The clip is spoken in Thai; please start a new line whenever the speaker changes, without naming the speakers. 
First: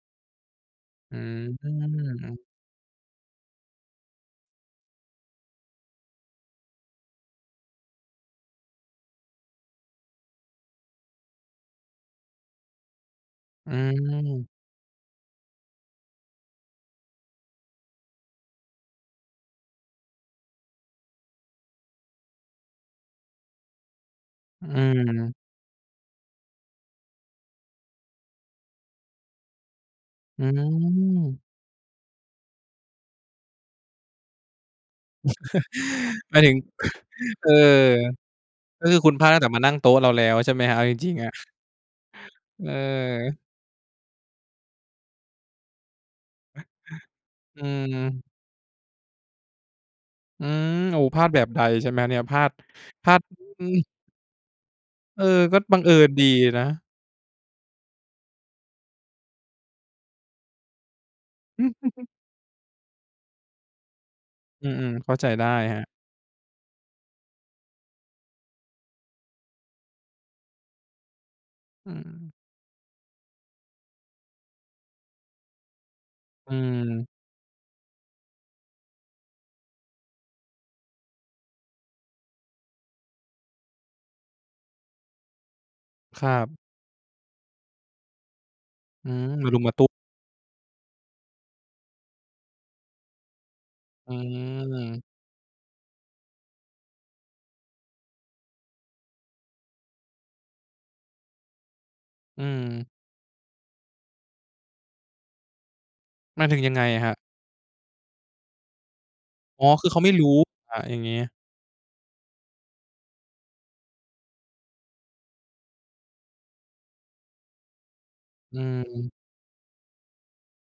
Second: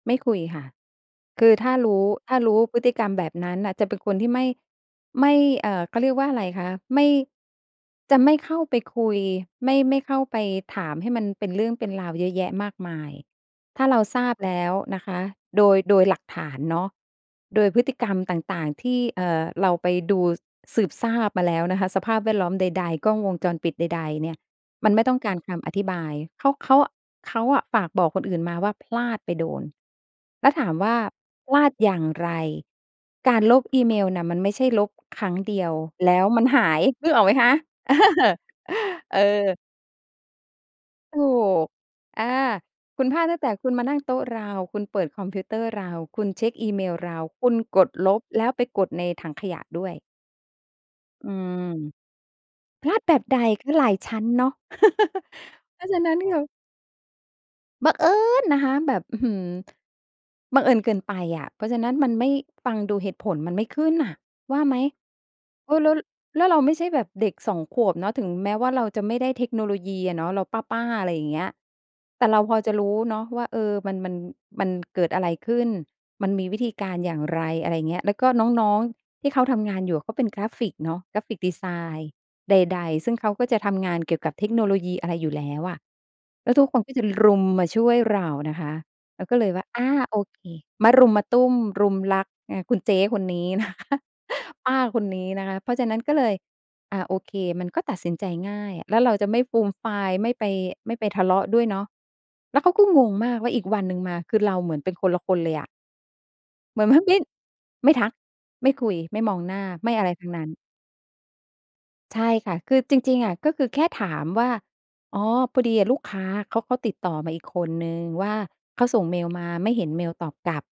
ไม่คุยค่ะ
อื
คือถ้ารู้ ถ้า
อ
รู้พฤติกรรมแบบนั้นน่ะ จะเป็นคนที่ไม่ ไม่ เอ่อ เขาเรียกว่าอะไรคะ ไม่ จะไม่เข้าไปคุย ไม่ ไม่เข้าไปถามให้มันเป็นเรื่องเป็นราวเยอะแยะมากมาย
อื
ถ้าเราทราบ
อ
แล้วนะคะ โดย โดยหลักฐานเนาะ โดยพฤติกรรมต่าง ๆ ที่ เอ่อ เราไปดูสืบทราบมาแล้วนะคะ สภาพแวดล้อมใด ๆ กล้องวงจรปิดใด ๆ เนี่ย
อ
มันไม่ต้องกา
ือ
รคำอธิบาย เขา เขา เขาอะฝากบอกคนอื่นมาว่าพลาดไปโดน
อื
แล้วถามว่า
อ
พลาดอย่างไร การลบอีเมลน่ะมันไม่ใช่ลบครั้งเดียวแล้ว
หมา
มั
ย
น
ถึง
หายนึกออกไหมค
เอ
ะ?
อ
เออ
ก็คือคุณ
เอ
พลาดตั้งแต่
อ
มานั่งโต๊ะเราแล้ว ใช่ไหมครับ เอาจริง
ถ
ๆ อะ
ูก อา
เ
คุณพลาด
ออ
ตั้งแต่คุณมานั่งโต๊ะเรา คุณเปิดคอมพิวเตอร์เรา คุณเช็กอีเมลเรา คุณ
อื
กดลบ
ม
แล้วไปกดในถังขยะด้วย
อืม โอ้ พลา
อื
ดแบบ
ม
ใด ใช่ไหมเนี่ย พลาด
พลาด
พ
แ
ล
บ
าด
บใด
อ
ค
ื
ือ
ม
หลายชั้นเนาะ
เออ ก็บั
เพ
ง
รา
เอ
ะฉะ
ิ
น
ญ
ั้น
ดี
ค่ะ
นะ
บังเอิญนะคะแบบ อื้อฮือ บังเอิญเกินไปอะ เพราะฉะนั้นมันไม่ ฟังดูเหตุผลมันไม่ขึ้นน่ะว่า
อือ
ไหม?
ๆ เข้าใจได้
เอ
ครั
อ
บ
แล้ว แล้วเราไม่ใช่แบบเด็ก 2 ขวบเนาะ ถึงแม้ว่าเราจะไม่ได้เทคโนโลยีอะเนาะ เราป้า ๆ อะไรอย่างเงี้ย
อื
แต่
ม
เราพอจะรู้เนาะว่า เออ มัน มัน มันเกิดอะไรขึ้น มันมี
อื
วิธีการ
อ
อย่างไร อะไรอย่างเงี้ย แล้วก็น้อง ๆ ที่เขาทำงานอยู่ เขาเป็นกราฟิกเนาะ กราฟิกดิไซน์ใด ๆ ซึ่งเขาก็จะทำงานเกี่ยวกับเทคโนโลยีอะไรอยู่แล้วอะ
ครั
แล
บ
้วทุกคนก็จะรุมมาช่วยเรานะคะ
อื
เรา
อ
ก็เล
มะ
ย
รุ
ว
ม
่า
มะ
อ
ตู้
า
ม
โอเค มะรุมมะตุ้มรุมรักไง คุณเจ๊คนนี้ นะคะ
อื
ป้าค
อ
นนี้นะคะ เพราะฉะนั้นก็เลย อา โอเค มันก็ตัดสินใจง่าย แล้วเราจะไม่ฟูมฟาย ไม่ไป ไม่ไปทะเลาะด้วยเนาะ
อื
แล้วเขาก
อ
็งงมากว่าอีกวันหนึ่งมา คือเราเหมือนเป็นคนละคนเลยอะ
หมายถึงยัง
เห
ไ
ม
ง
ือนมัน
คร
เ
ั
ป
บ?
็น ไม่ทัก ไม่คุย ไม่มองหน้า
อ๋อ ค
ไ
ือ
ม่
เขา
อะ
ไ
ไ
ม
ร
่
ท
รู
ั้ง
้
นั้น
อะ อย่างงี้
ใช่ค่ะ คือจริง ๆ อะ ก็คือแค่ถามว่า อ๋อ พอดีอะลูกค้า เขา เขาก็ติดต่อมาอีกคนหนึ่งว่า
อื
เขาส่ง
อ
เมลมาไม่เห็นเมลตอบกลับ